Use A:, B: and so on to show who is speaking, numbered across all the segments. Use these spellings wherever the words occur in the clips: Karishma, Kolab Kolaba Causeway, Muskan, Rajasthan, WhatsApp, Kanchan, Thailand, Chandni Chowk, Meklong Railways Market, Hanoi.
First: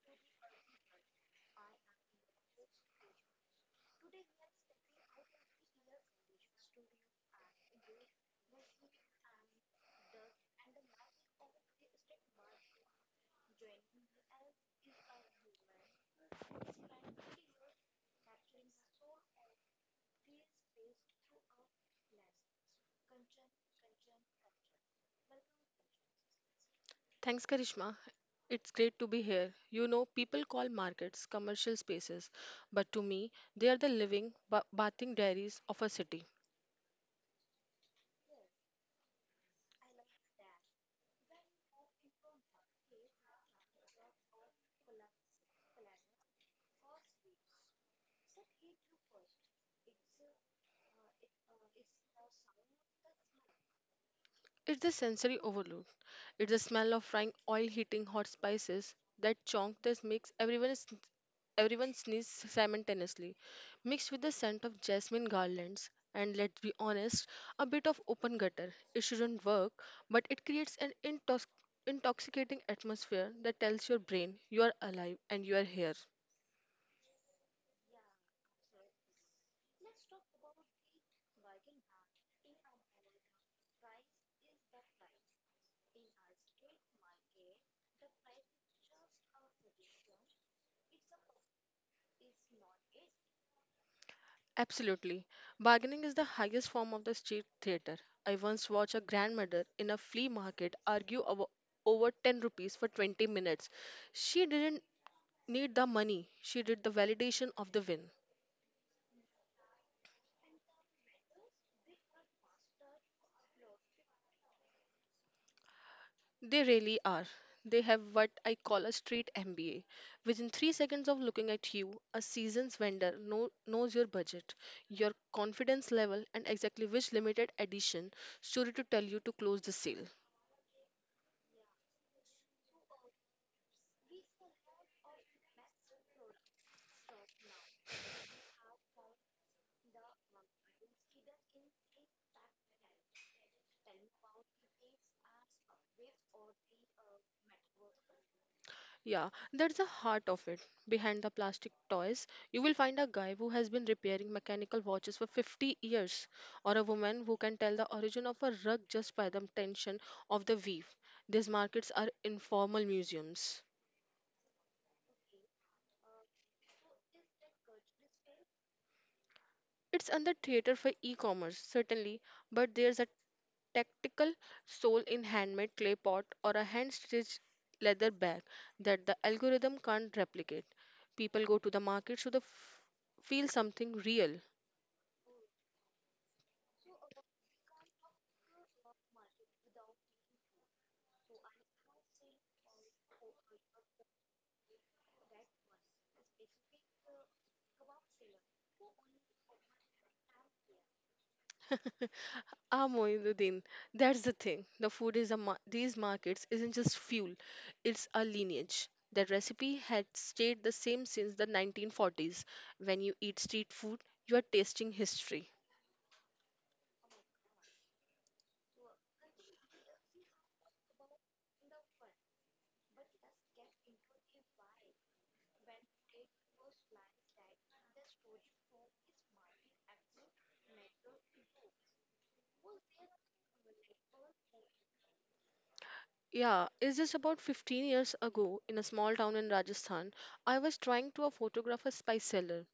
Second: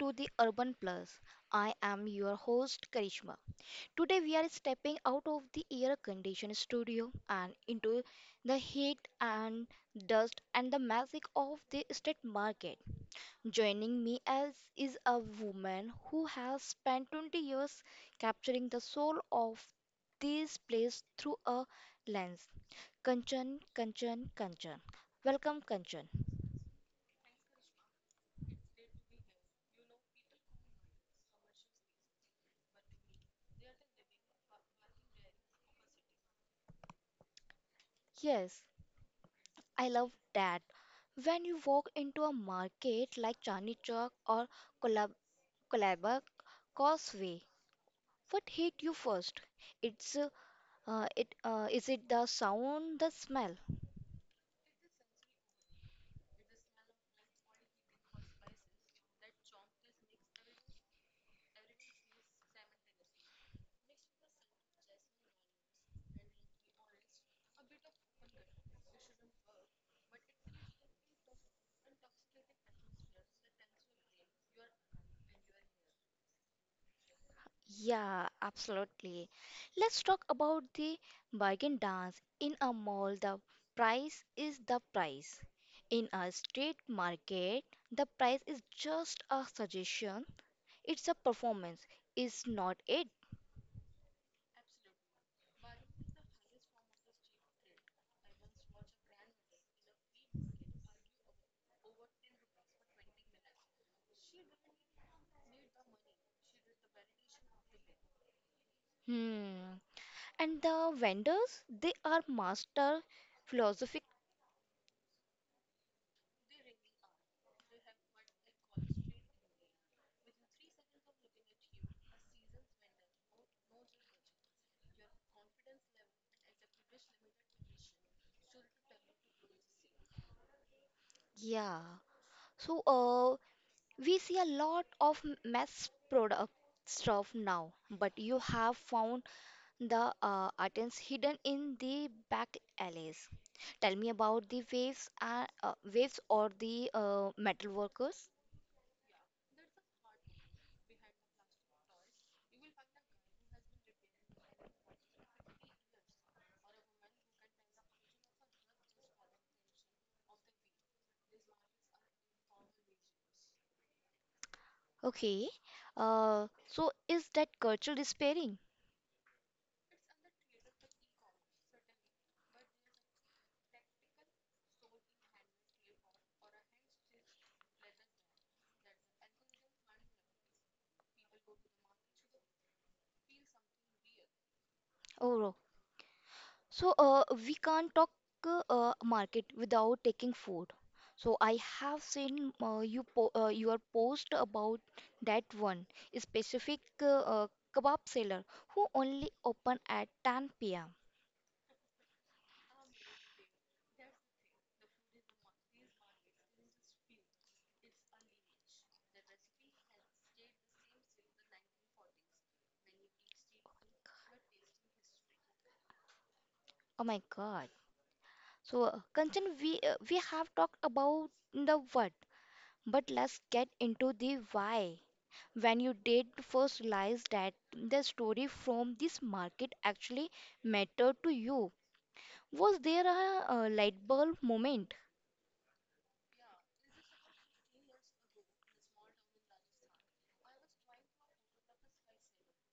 A: to the Urban Plus. I am your host Karishma. Today we are stepping out of the air conditioned studio and into the heat and dust and the magic of the estate market. Joining me as is a woman who has spent 20 years capturing the soul of this place through a lens. Kanchan. Welcome Kanchan.
B: Thanks, Karishma. It's great to be here. You know, people call markets commercial spaces, but to me, they are the living, bathing dairies of a city.
A: Yes, I love that. When you walk into a market like Chandni Chowk or Kolab Kolaba Causeway, what hit you first? It's it is it the sound, the smell?
B: It's the sensory overload. It's the smell of frying oil hitting hot spices. That chonk that makes everyone sneeze simultaneously, mixed with the scent of jasmine garlands. And let's be honest, a bit of open gutter. It shouldn't work, but it creates an intoxicating atmosphere that tells your brain you are alive and you are here.
A: Yeah, absolutely. Let's talk about the bargain dance in a mall. The price is the price. In a street market, the price is just a suggestion. It's a performance, is not it?
B: Absolutely. Bargaining is the highest form of the street theater. I once watched a grandmother in a flea market argue over 10 rupees for 20 minutes. She didn't need the money, she did the validation of the win.
A: Hmm. And the vendors, they are master philosophic.
B: They really are. They have what I call a street MBA. Within 3 seconds of looking at you, a seasoned vendor knows your budget, your confidence level, and exactly which limited edition story to tell you to close the sale.
A: Yeah. So we see a lot of mass product stuff now, but you have found the items hidden in the back alleys. Tell me about the waves and waves or the metal workers.
B: Yeah, that's the heart of it. Behind the plastic toys, you will find a guy who has been repairing mechanical watches for 50 years, or a woman who can tell the origin of a rug just by the tension of the weave. These markets are informal museums.
A: Okay. So is that cultural despairing?
B: It's under theater for e commerce, certainly, but there's a tactical soul in handmade clay pot or a hand stitched leather bag that the algorithm can't replicate. People go to the markets to feel something real.
A: Oh, so, we can't talk market without taking food. So, I have seen your post about that one specific kebab seller who only open at 10 p.m.
B: Ah, Moinuddin, that's the thing. The food is these markets isn't just fuel; it's a lineage. That recipe had stayed the same since the 1940s. When you eat street food, you are tasting history.
A: Oh my God. So, Kanchan, we have talked about the what, but let's get into the why. When you did first realize that the story from this market actually mattered to you, was there a, light bulb moment?
B: Yeah, it's just about 15 years ago in a small town in Rajasthan, I was trying to photograph a spice seller.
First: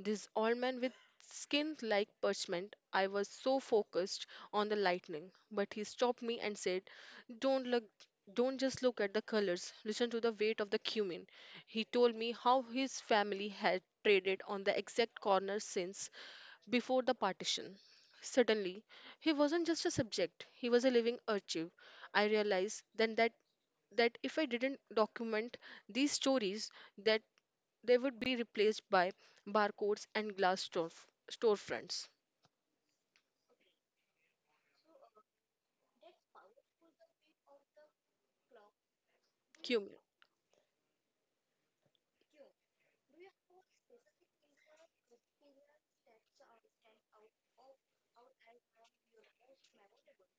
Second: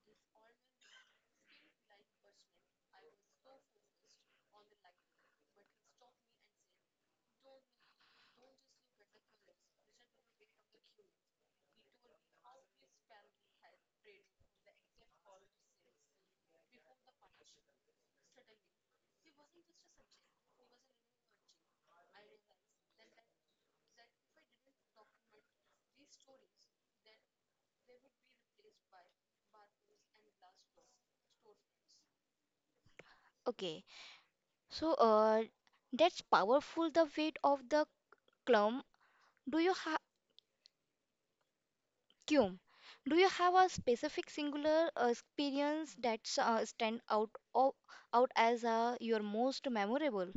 B: This old man with skin like parchment, I was so focused on the lightning. But he stopped me and said, Don't look don't just look at the colors, listen to the weight of the cumin. He told me how his family had traded on the exact corner since before the partition. Suddenly, he wasn't just a subject, he was a living archive. I realized then that if I didn't document these stories, that they would be replaced by barcodes and glass store storefronts.
A: Okay, so that's powerful. The weight of the clum. Do you
B: Cum-
A: have cum? Do you have a specific singular experience that's stand out as your most memorable?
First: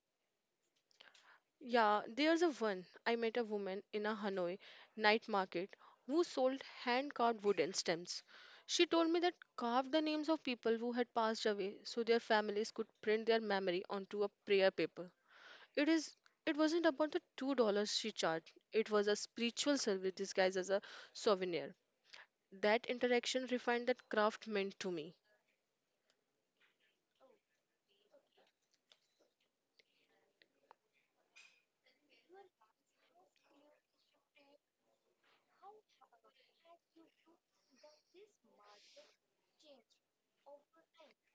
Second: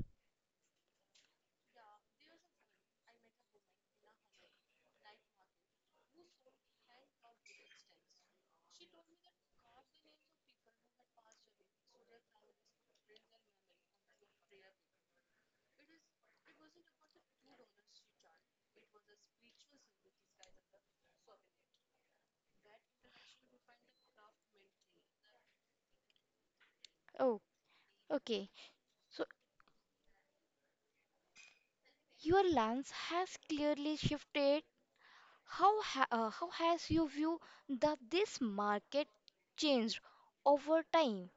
B: Yeah, there's a one. I met a woman in a Hanoi night market who sold hand carved wooden stems. She told me that carved the names of people who had passed away so their families could print their memory onto a prayer paper. It is it wasn't about the $2 she charged. It was a spiritual service disguised as a souvenir. That interaction refined that craft meant to me.
A: Oh, okay. So your lens has clearly shifted. How has your view that this market changed over time?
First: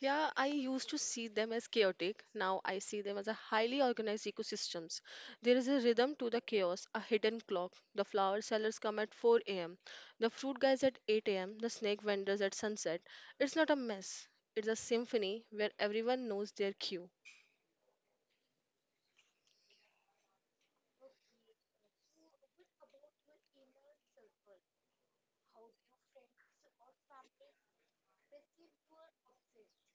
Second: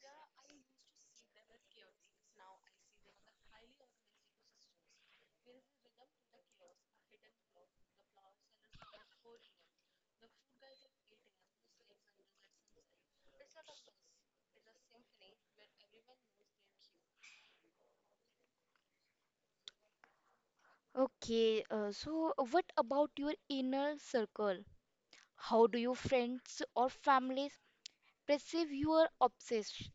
B: Yeah, I used to see them as chaotic. Now I see them as a highly organized ecosystems. There is a rhythm to the chaos, a hidden clock. The flower sellers come at 4 a.m. The fruit guys at 8 a.m. The snake vendors at sunset. It's not a mess. It's a symphony where everyone knows their cue.
A: Okay, so what about your inner circle? How do your friends or families perceive your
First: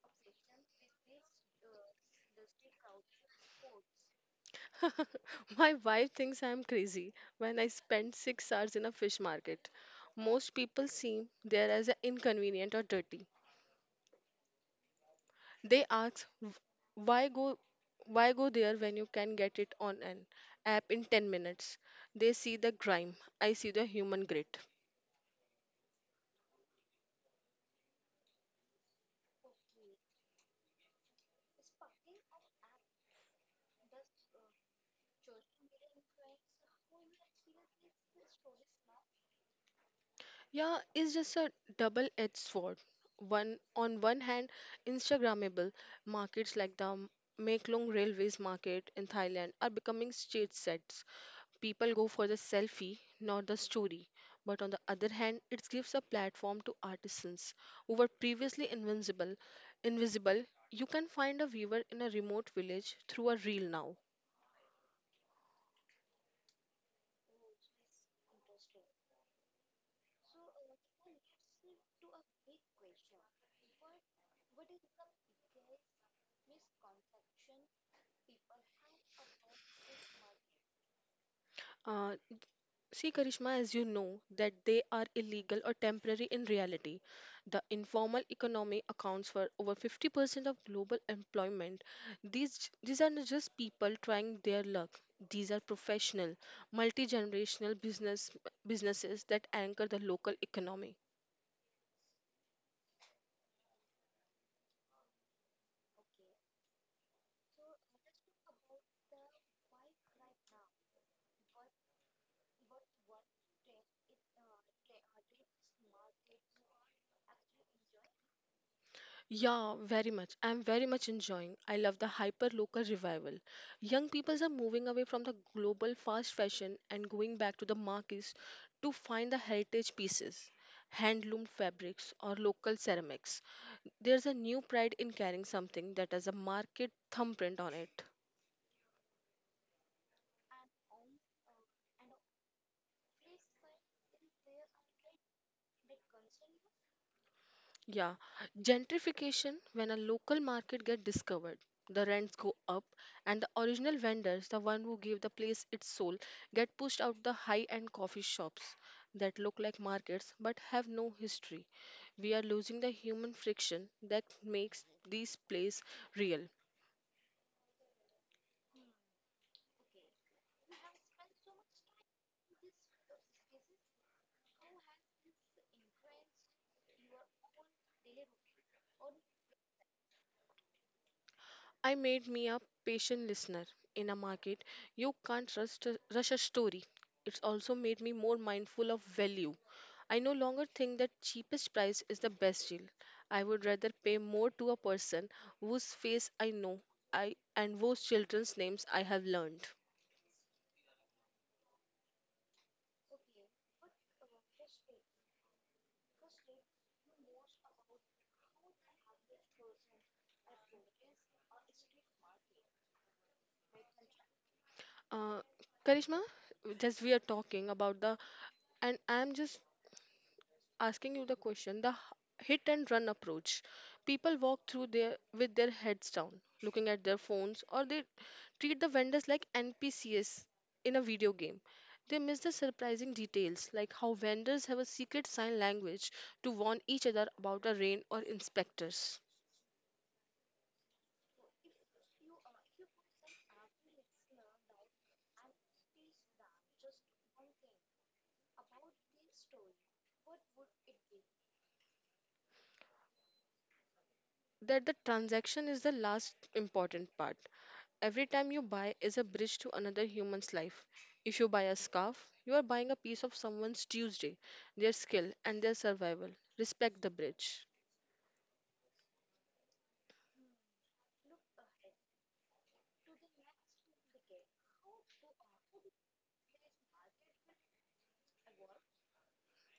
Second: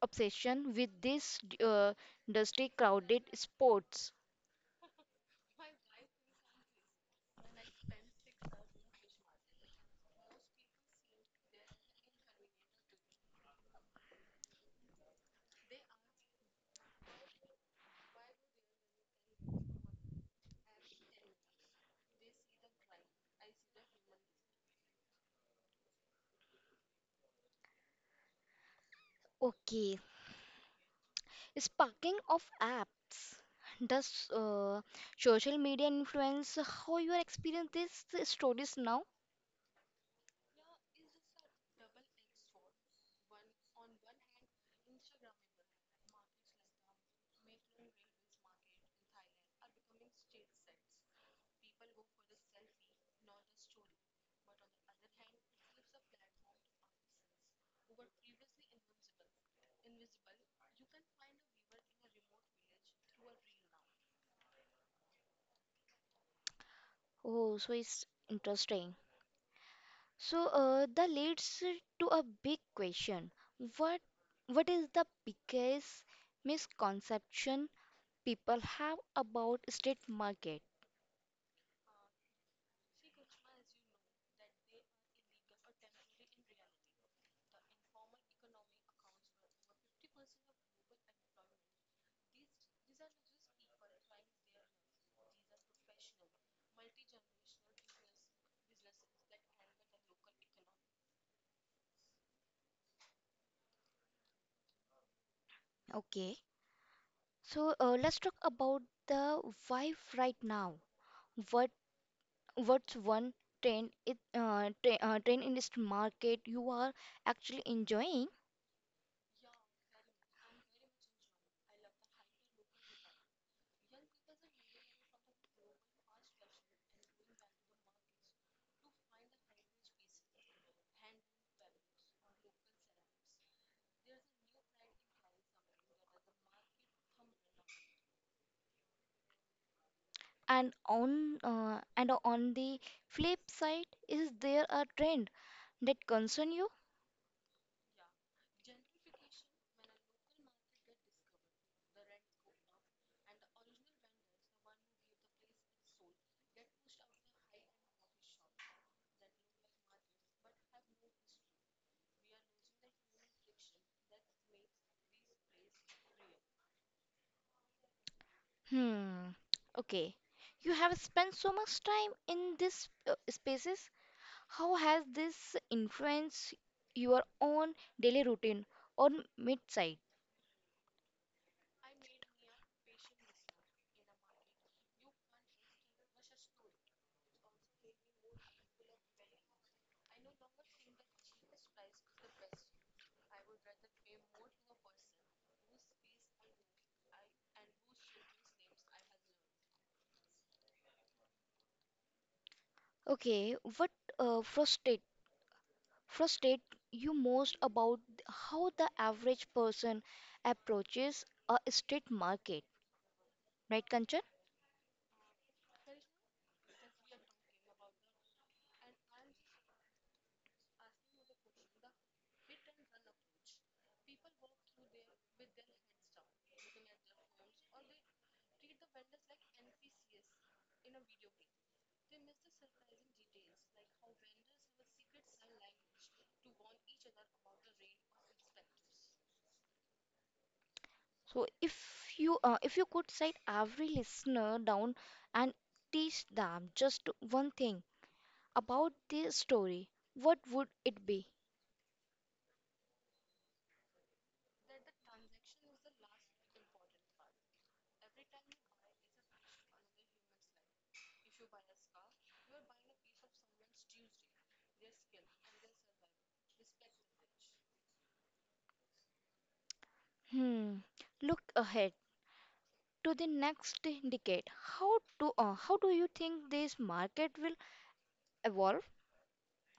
A: obsession with this dusty, crowded sports?
B: My wife thinks I'm crazy when I spend 6 hours in a fish market. Most people see there as inconvenient or dirty. They ask, why go there when you can get it on an app in 10 minutes?" They see the grime. I see the human grit.
A: Okay, sparking of apps. Does social media influence how you experience these stories now?
B: Yeah, it's just a double-edged sword. One on one hand, Instagrammable markets like the Meklong Railways Market in Thailand are becoming stage sets. People go for the selfie, not the story. But on the other hand, it gives a platform to artisans who were previously invincible. Invisible, you can find a weaver in a remote village through a reel now.
A: Oh, so it's interesting. So that leads to a big question. What what is the biggest misconception people have about state market?
B: Uh, See, Karishma, as you know, that they are illegal or temporary in reality. The informal economy accounts for over 50% of global employment. These are not just people trying their luck. These are professional, multi-generational business businesses that anchor the local economy.
A: Okay. So let's talk about the why right now. What what's one trend it tra trend in this market you are actually enjoying?
B: Yeah, very much. I'm very much enjoying. I love the hyper local revival. Young peoples are moving away from the global fast fashion and going back to the markets to find the heritage pieces, handloom fabrics or local ceramics. There's a new pride in carrying something that has a market thumbprint on it.
A: And on the flip side, is there a trend that concern you?
B: Yeah, gentrification when a local market gets discovered, the rents go up and the original vendors, the one who gave the place its soul, get pushed out the high-end coffee shops that look like markets but have no history. We are losing the human friction that makes these places real.
A: Hmm. Okay. You have spent so much time in these spaces. How has this influenced your own daily routine or mid-side?
B: I made me a patient listener in a market. You can't rush a story. It's also made me more mindful of value. I no longer think that cheapest price is the best deal. I would rather pay more to a person whose face I know I and whose children's names I have learned.
A: Okay. What uh, frustrate frustrate you most about how the average person approaches a street market, right, Kanchan?
B: Uh, Karishma, just we are talking about the, and I'm just asking you the question the hit and run approach. People walk through there with their heads down looking at their phones, or they treat the vendors like npcs in a video game. They miss the surprising details like how vendors have a secret sign language to warn each other about a rain or inspectors,
A: So if you could sit every listener down and teach them just one thing about this story, what would it be?
B: that the transaction is the last important part. Every time you buy is a bridge to another human's life. If you buy a scarf, you are buying a piece of someone's Tuesday, their skill, and their survival. Respect the bridge.
A: Hmm. Look ahead to the next decade. How how do you think this market will evolve?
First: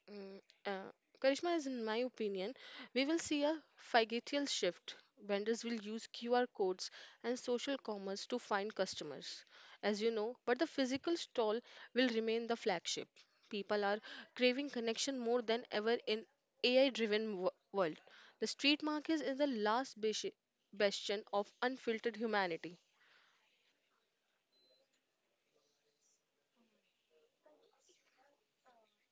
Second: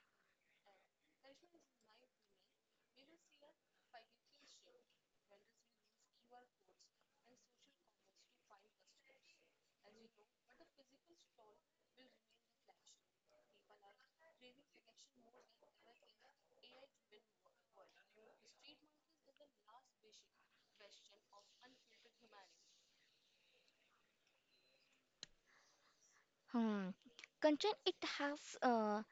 B: Mm, uh, Karishma, is in my opinion, we will see a phygital shift. Vendors will use QR codes and social commerce to find customers, as you know, but the physical stall will remain the flagship. People are craving connection more than ever in AI-driven world. The street market is the bastion of unfiltered humanity.
A: Hmm. Kanchan, it has uh,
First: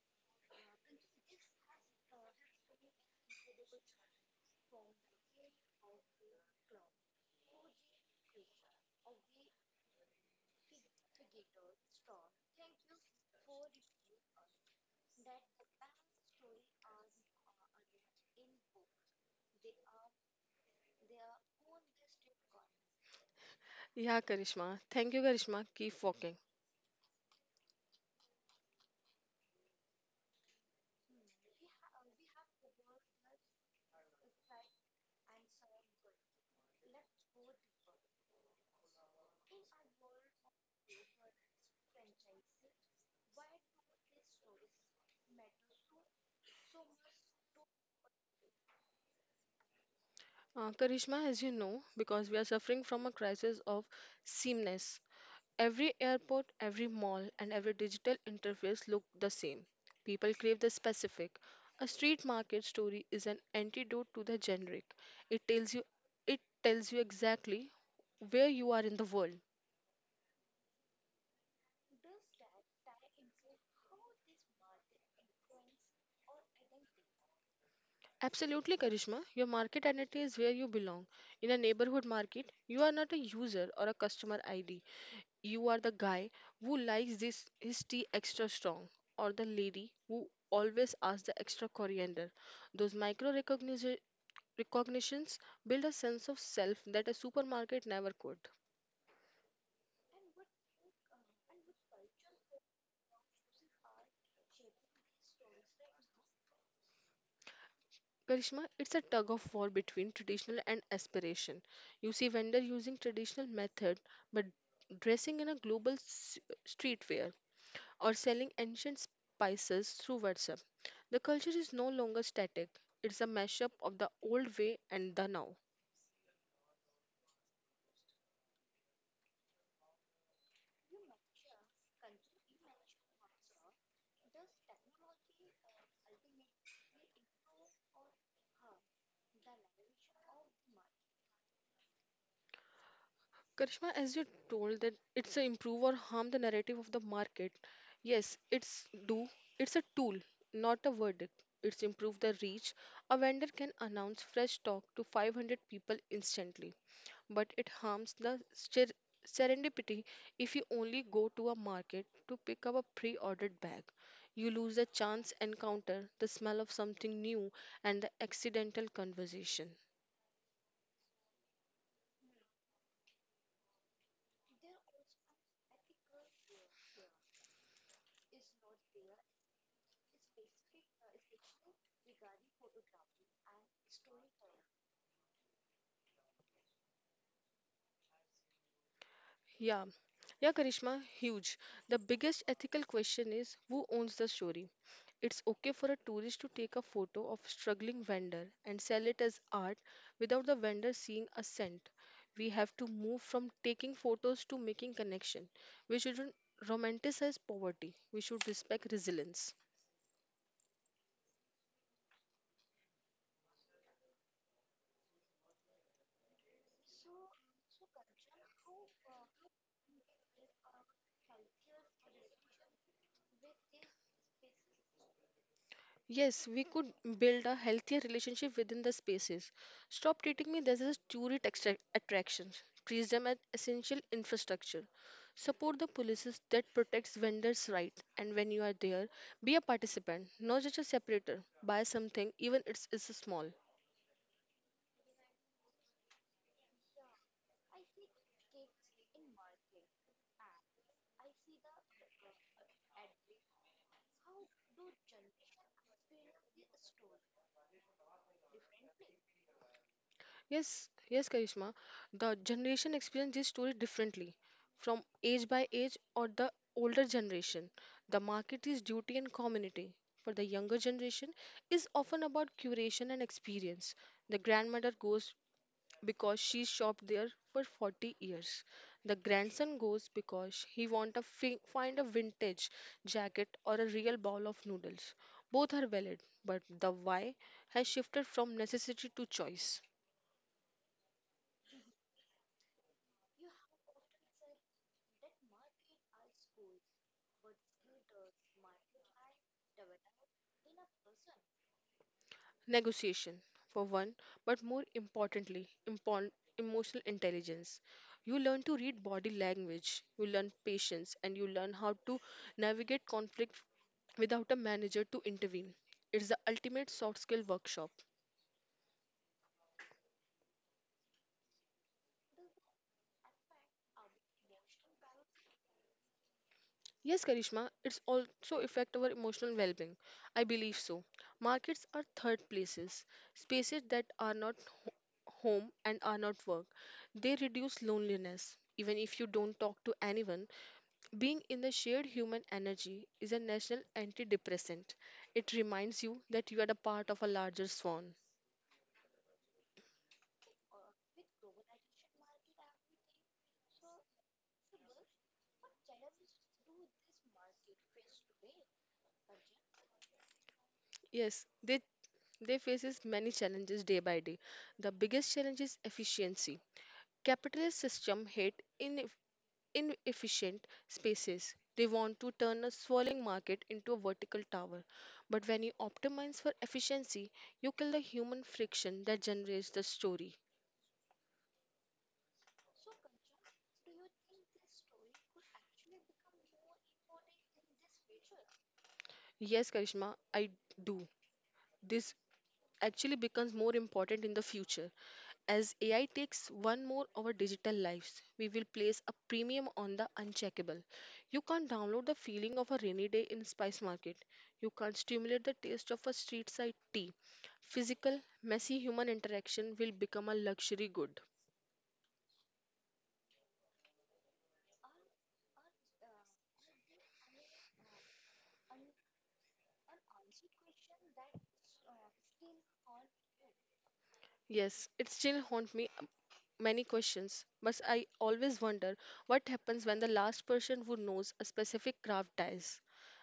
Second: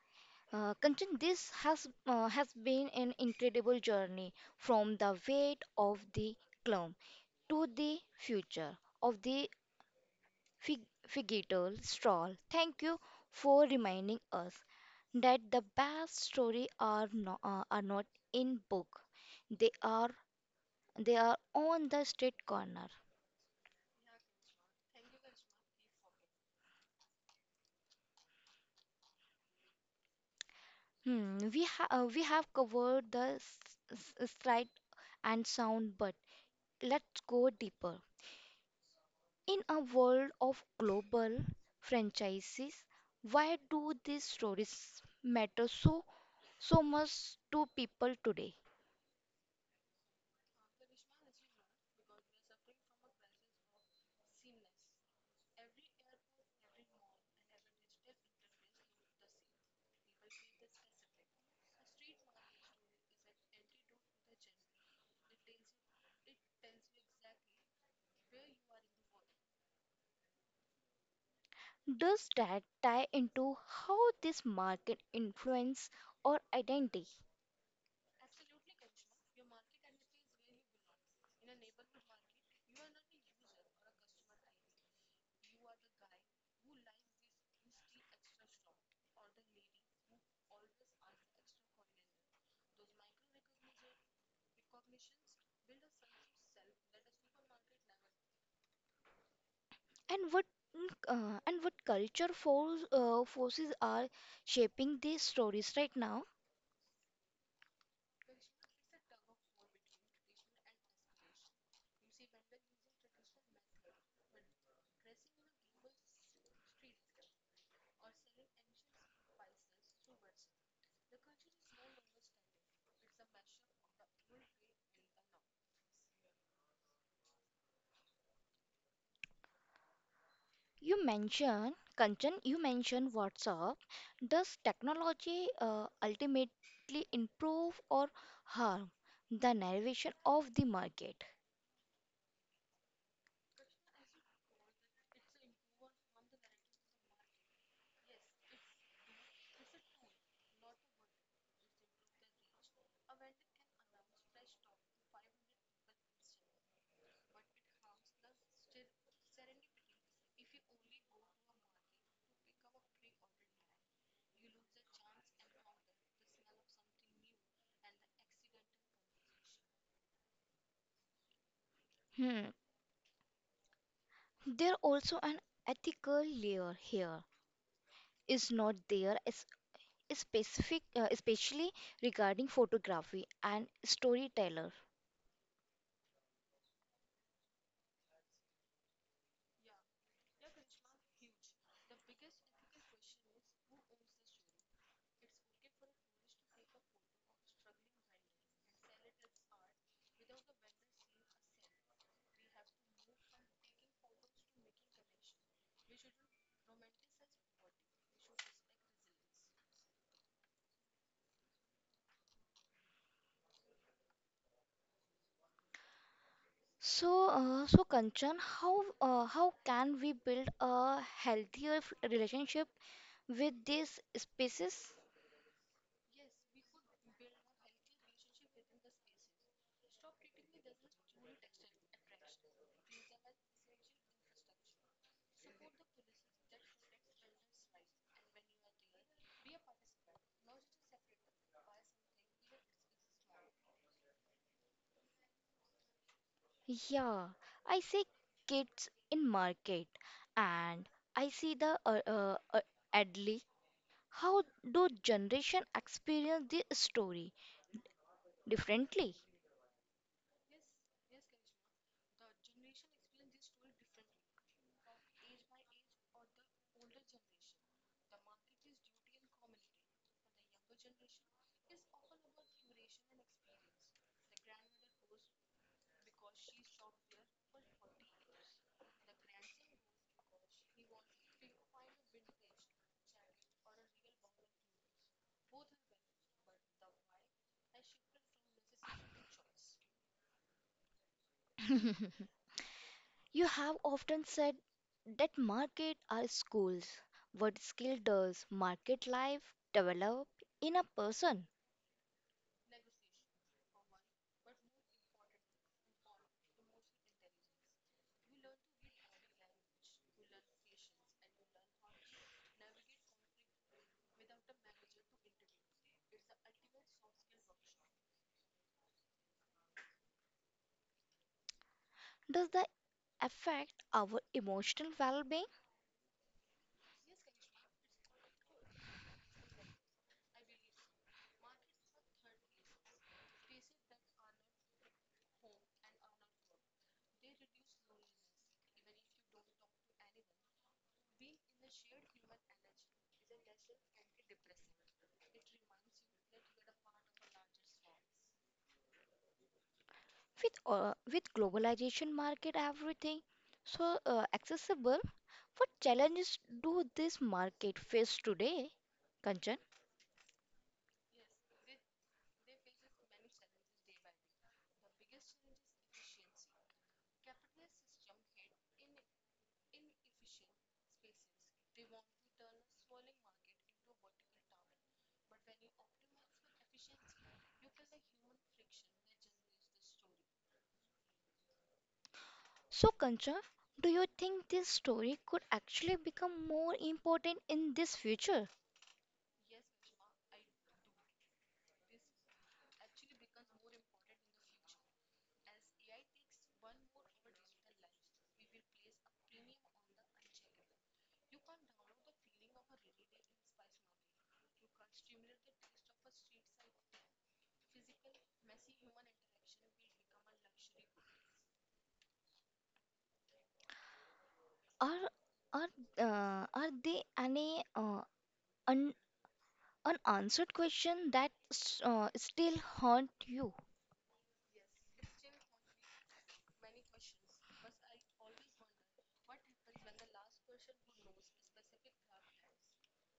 A: Kanchan, this has been an incredible journey from the weight of the clump to the future of the fig- figgital stroll. Thank you for reminding us that the best story are not in book, they are, they are on the street corner.
B: Yeah, Karishma. Thank you, Karishma. Keep walking.
A: Hmm. We have covered the sight and sound, but let's go deeper. In a world of global franchises, why do these stories matter so much to people today?
B: Karishma, as you know, because we are suffering from a crisis of sameness. Every airport, every mall, and every digital interface look the same. People crave the specific. A street market story is an antidote to the generic. It tells you, it tells you exactly where you are in the world.
A: Does that tie into how this market influence or identity?
B: Absolutely, Karishma. Your market identity is where you belong. In a neighborhood market, you are not a user or a customer ID. You are the guy who likes this his tea extra strong, or the lady who always asks the extra coriander. Those micro recognition recognitions build a sense of self that a supermarket never could.
A: And what culture force, forces are shaping these stories right now?
B: Karishma, it's a tug of war between traditional and aspiration. You see vendor using traditional method but dressing in a streetwear, or selling ancient spices through WhatsApp. The culture is no longer static, it's a mashup of the old way and the now.
A: You mentioned Kanchan, you mentioned WhatsApp. Does technology ultimately improve or harm the narration of the market?
B: Karishma, as you told that it's a improve or harm the narrative of the market. Yes, it's do. It's a tool, not a verdict. It's improve the reach. A vendor can announce fresh stock to 500 people instantly, but it harms the serendipity if you only go to a market to pick up a pre-ordered bag. You lose the chance encounter, the smell of something new, and the accidental conversation.
A: Hmm. There also an ethical layer here, is not there? Is as specific, especially regarding photography and storyteller.
B: Yeah, yeah, Karishma, huge. The biggest ethical question is who owns the story? It's okay for a tourist to take a photo of struggling vendor and sell it as art without the vendor seeing a cent. We have to move from taking photos to making connection. We shouldn't romanticize poverty. We should respect resilience.
A: So, so Kanchan, how can we build a healthier relationship with these species?
B: Yes, we could build a healthier relationship within the spaces. Stop treating me as a tourist attraction. Treat them as essential infrastructure. Support the policies that protects vendors' rights. And when you are there, be a participant, not just a separator. Buy something, even it's small.
A: Yeah, I see kids in market, and I see the Adli. How do generation experience the story differently?
B: Yes, yes, Karishma. The generation experience this story differently from age by age or the older generation. The market is duty and community. For the younger generation is often about curation and experience. The grandmother goes because she shopped there for 40 years. The grandson goes because he want to find a vintage jacket or a real bowl of noodles. Both are valid, but the why has shifted from necessity to choice.
A: You have often said that market are schools. What skill does market life develop in a person?
B: Negotiation for one, but more importantly, emotional intelligence. You learn to read body language, you learn patience, and you learn how to navigate conflict without a manager to intervene. It's the ultimate soft skill workshop.
A: Does that affect our emotional well-being
B: Yes, Karishma, it's also affect our emotional well-being. I believe so. Markets are third places, spaces that are not ho- home and are not work. They reduce loneliness even if you don't talk to anyone. Being in the shared human energy is a national antidepressant. It reminds you that you are a part of a larger swan.
A: with globalization market everything so accessible? What challenges do this market face today, Kanchan?
B: Yes, they faces many challenges day by day. The biggest challenge is efficiency. Capitalist system hate in inefficient spaces. They want to turn a swirling market into a vertical tower. But when you optimize for efficiency, you kill the human friction that generates the story.
A: So Kanchan, do you think this story could actually become more important in this future?
B: Yes, Karishma, I do. This actually becomes more important in the future. As AI takes one more our digital lives, we will place a premium on the uncheckable. You can't download the feeling of a rainy day in spice market. You can't stimulate the taste of a street side tea. Physical, messy human interaction will become a luxury good.
A: Are are are there any un unanswered question that still haunt you?
B: Yes, it still haunts me many questions, but I always wonder what happens when the last person who knows a specific craft dies.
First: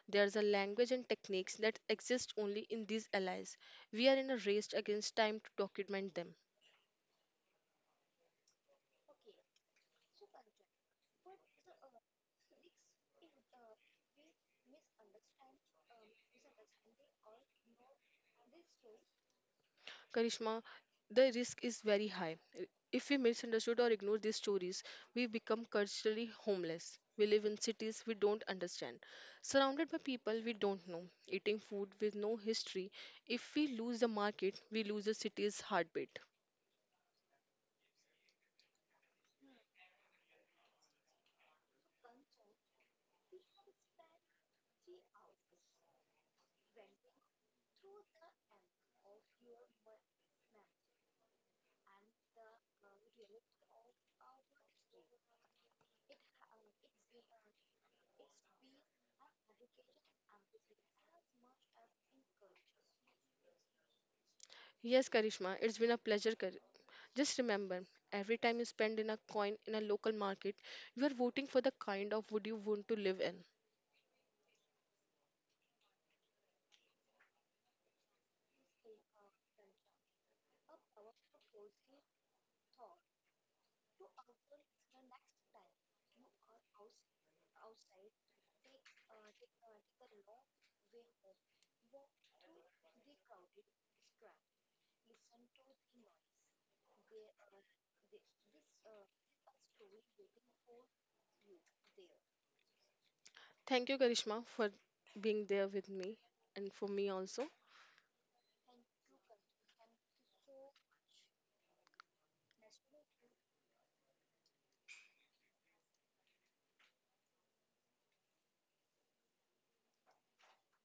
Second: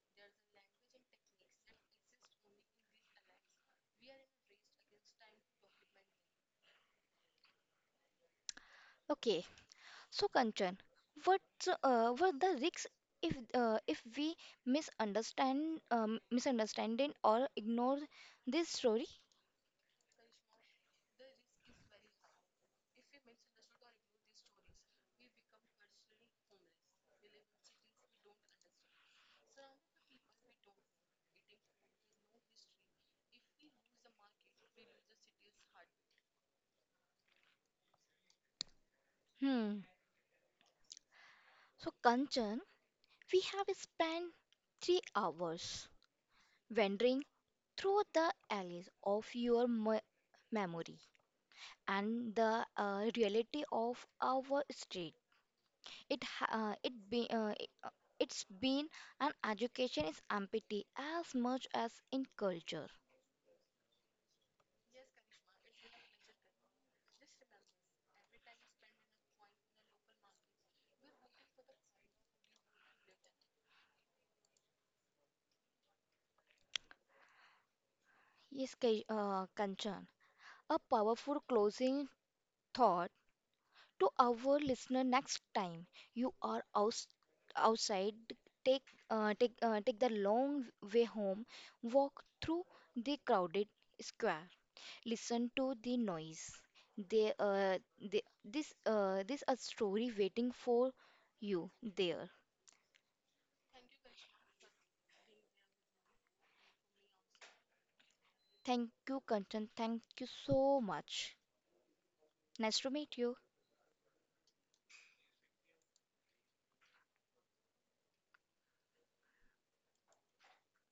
B: There's a language and techniques that exist only in these allies. We are in a race against time to document them.
A: Okay, so Kanchan, what the risks if we misunderstand it or ignore this story?
B: Karishma, the risk is very high. If we misunderstood or ignore these stories, we become culturally homeless. We live in cities we don't understand, surrounded by people we don't know, eating food with no history. If we lose the market, we lose the city's heartbeat.
A: Hmm. So Kanchan, we have spent 3 hours wandering through the alleys of your memory and the reality of our street. It ha- it be it- It's been an education is empty as much as in culture.
B: Yes, Karishma, it's been a pleasure. Kar- Just remember, every time you spend in a coin in a local market, you are voting for the kind of wood you want to live in.
A: Yes, Kanchan, a powerful closing thought to our listener. Next time you are outside, take take the long way home, walk through the crowded square, listen to the noise. They, uh, this this a story waiting for you there.
B: Thank you, Karishma, for being there with me and for me also.
A: Thank you, Kanchan. Thank you so much. Nice to meet you.